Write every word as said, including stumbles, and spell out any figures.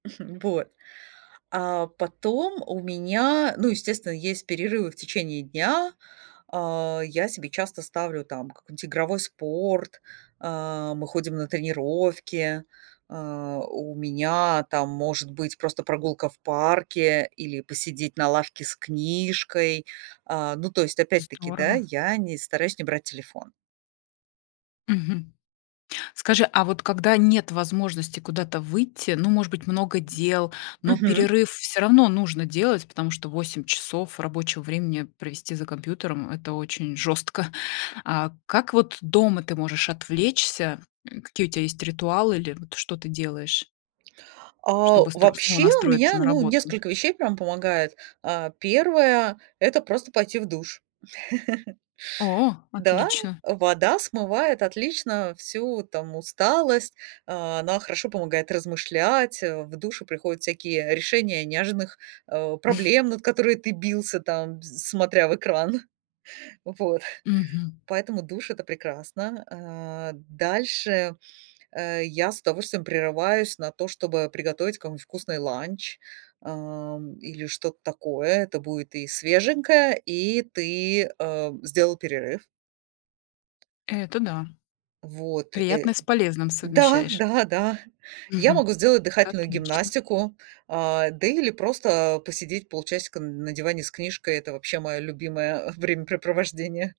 Вот, а потом у меня, ну, естественно, есть перерывы в течение дня. А, я себе часто ставлю там какой-нибудь игровой спорт, а, мы ходим на тренировки, а, у меня там может быть просто прогулка в парке или посидеть на лавке с книжкой. А, ну то есть, опять-таки, да, Здорово. я не стараюсь не брать телефон. Мгм. Скажи, а вот когда нет возможности куда-то выйти, ну, может быть, много дел, но Мгм. перерыв всё равно нужно делать, потому что восемь часов рабочего времени провести за компьютером- это очень жёстко. А, как вот дома ты можешь отвлечься? М, какие у тебя есть ритуалы или вот что ты делаешь? А Чтобы стр снова вообще, у настроиться меня, на ну, работу? несколько вещей прям помогает. А, первое- это просто пойти в душ. О, Да, отлично. вода смывает отлично всю там усталость, а, она хорошо помогает размышлять, а, в душе приходят всякие решения неожиданных, а, проблем, над которыми ты бился, там, э, смотря в экран. Вот. Мгм. Поэтому душ- это прекрасно. А, дальше, э, я с удовольствием прерываюсь на то, чтобы приготовить какой-нибудь вкусный ланч, ам, или что-то такое. Это будет и свеженькое, и ты, э, сделал перерыв. Это да. Вот, э Приятное с полезным Да, совмещаешь. да, да. Я могу сделать дыхательную Отлично. гимнастику, а, да или просто посидеть полчасика н на диване с книжкой. Это вообще мое любимое времяпрепровождение.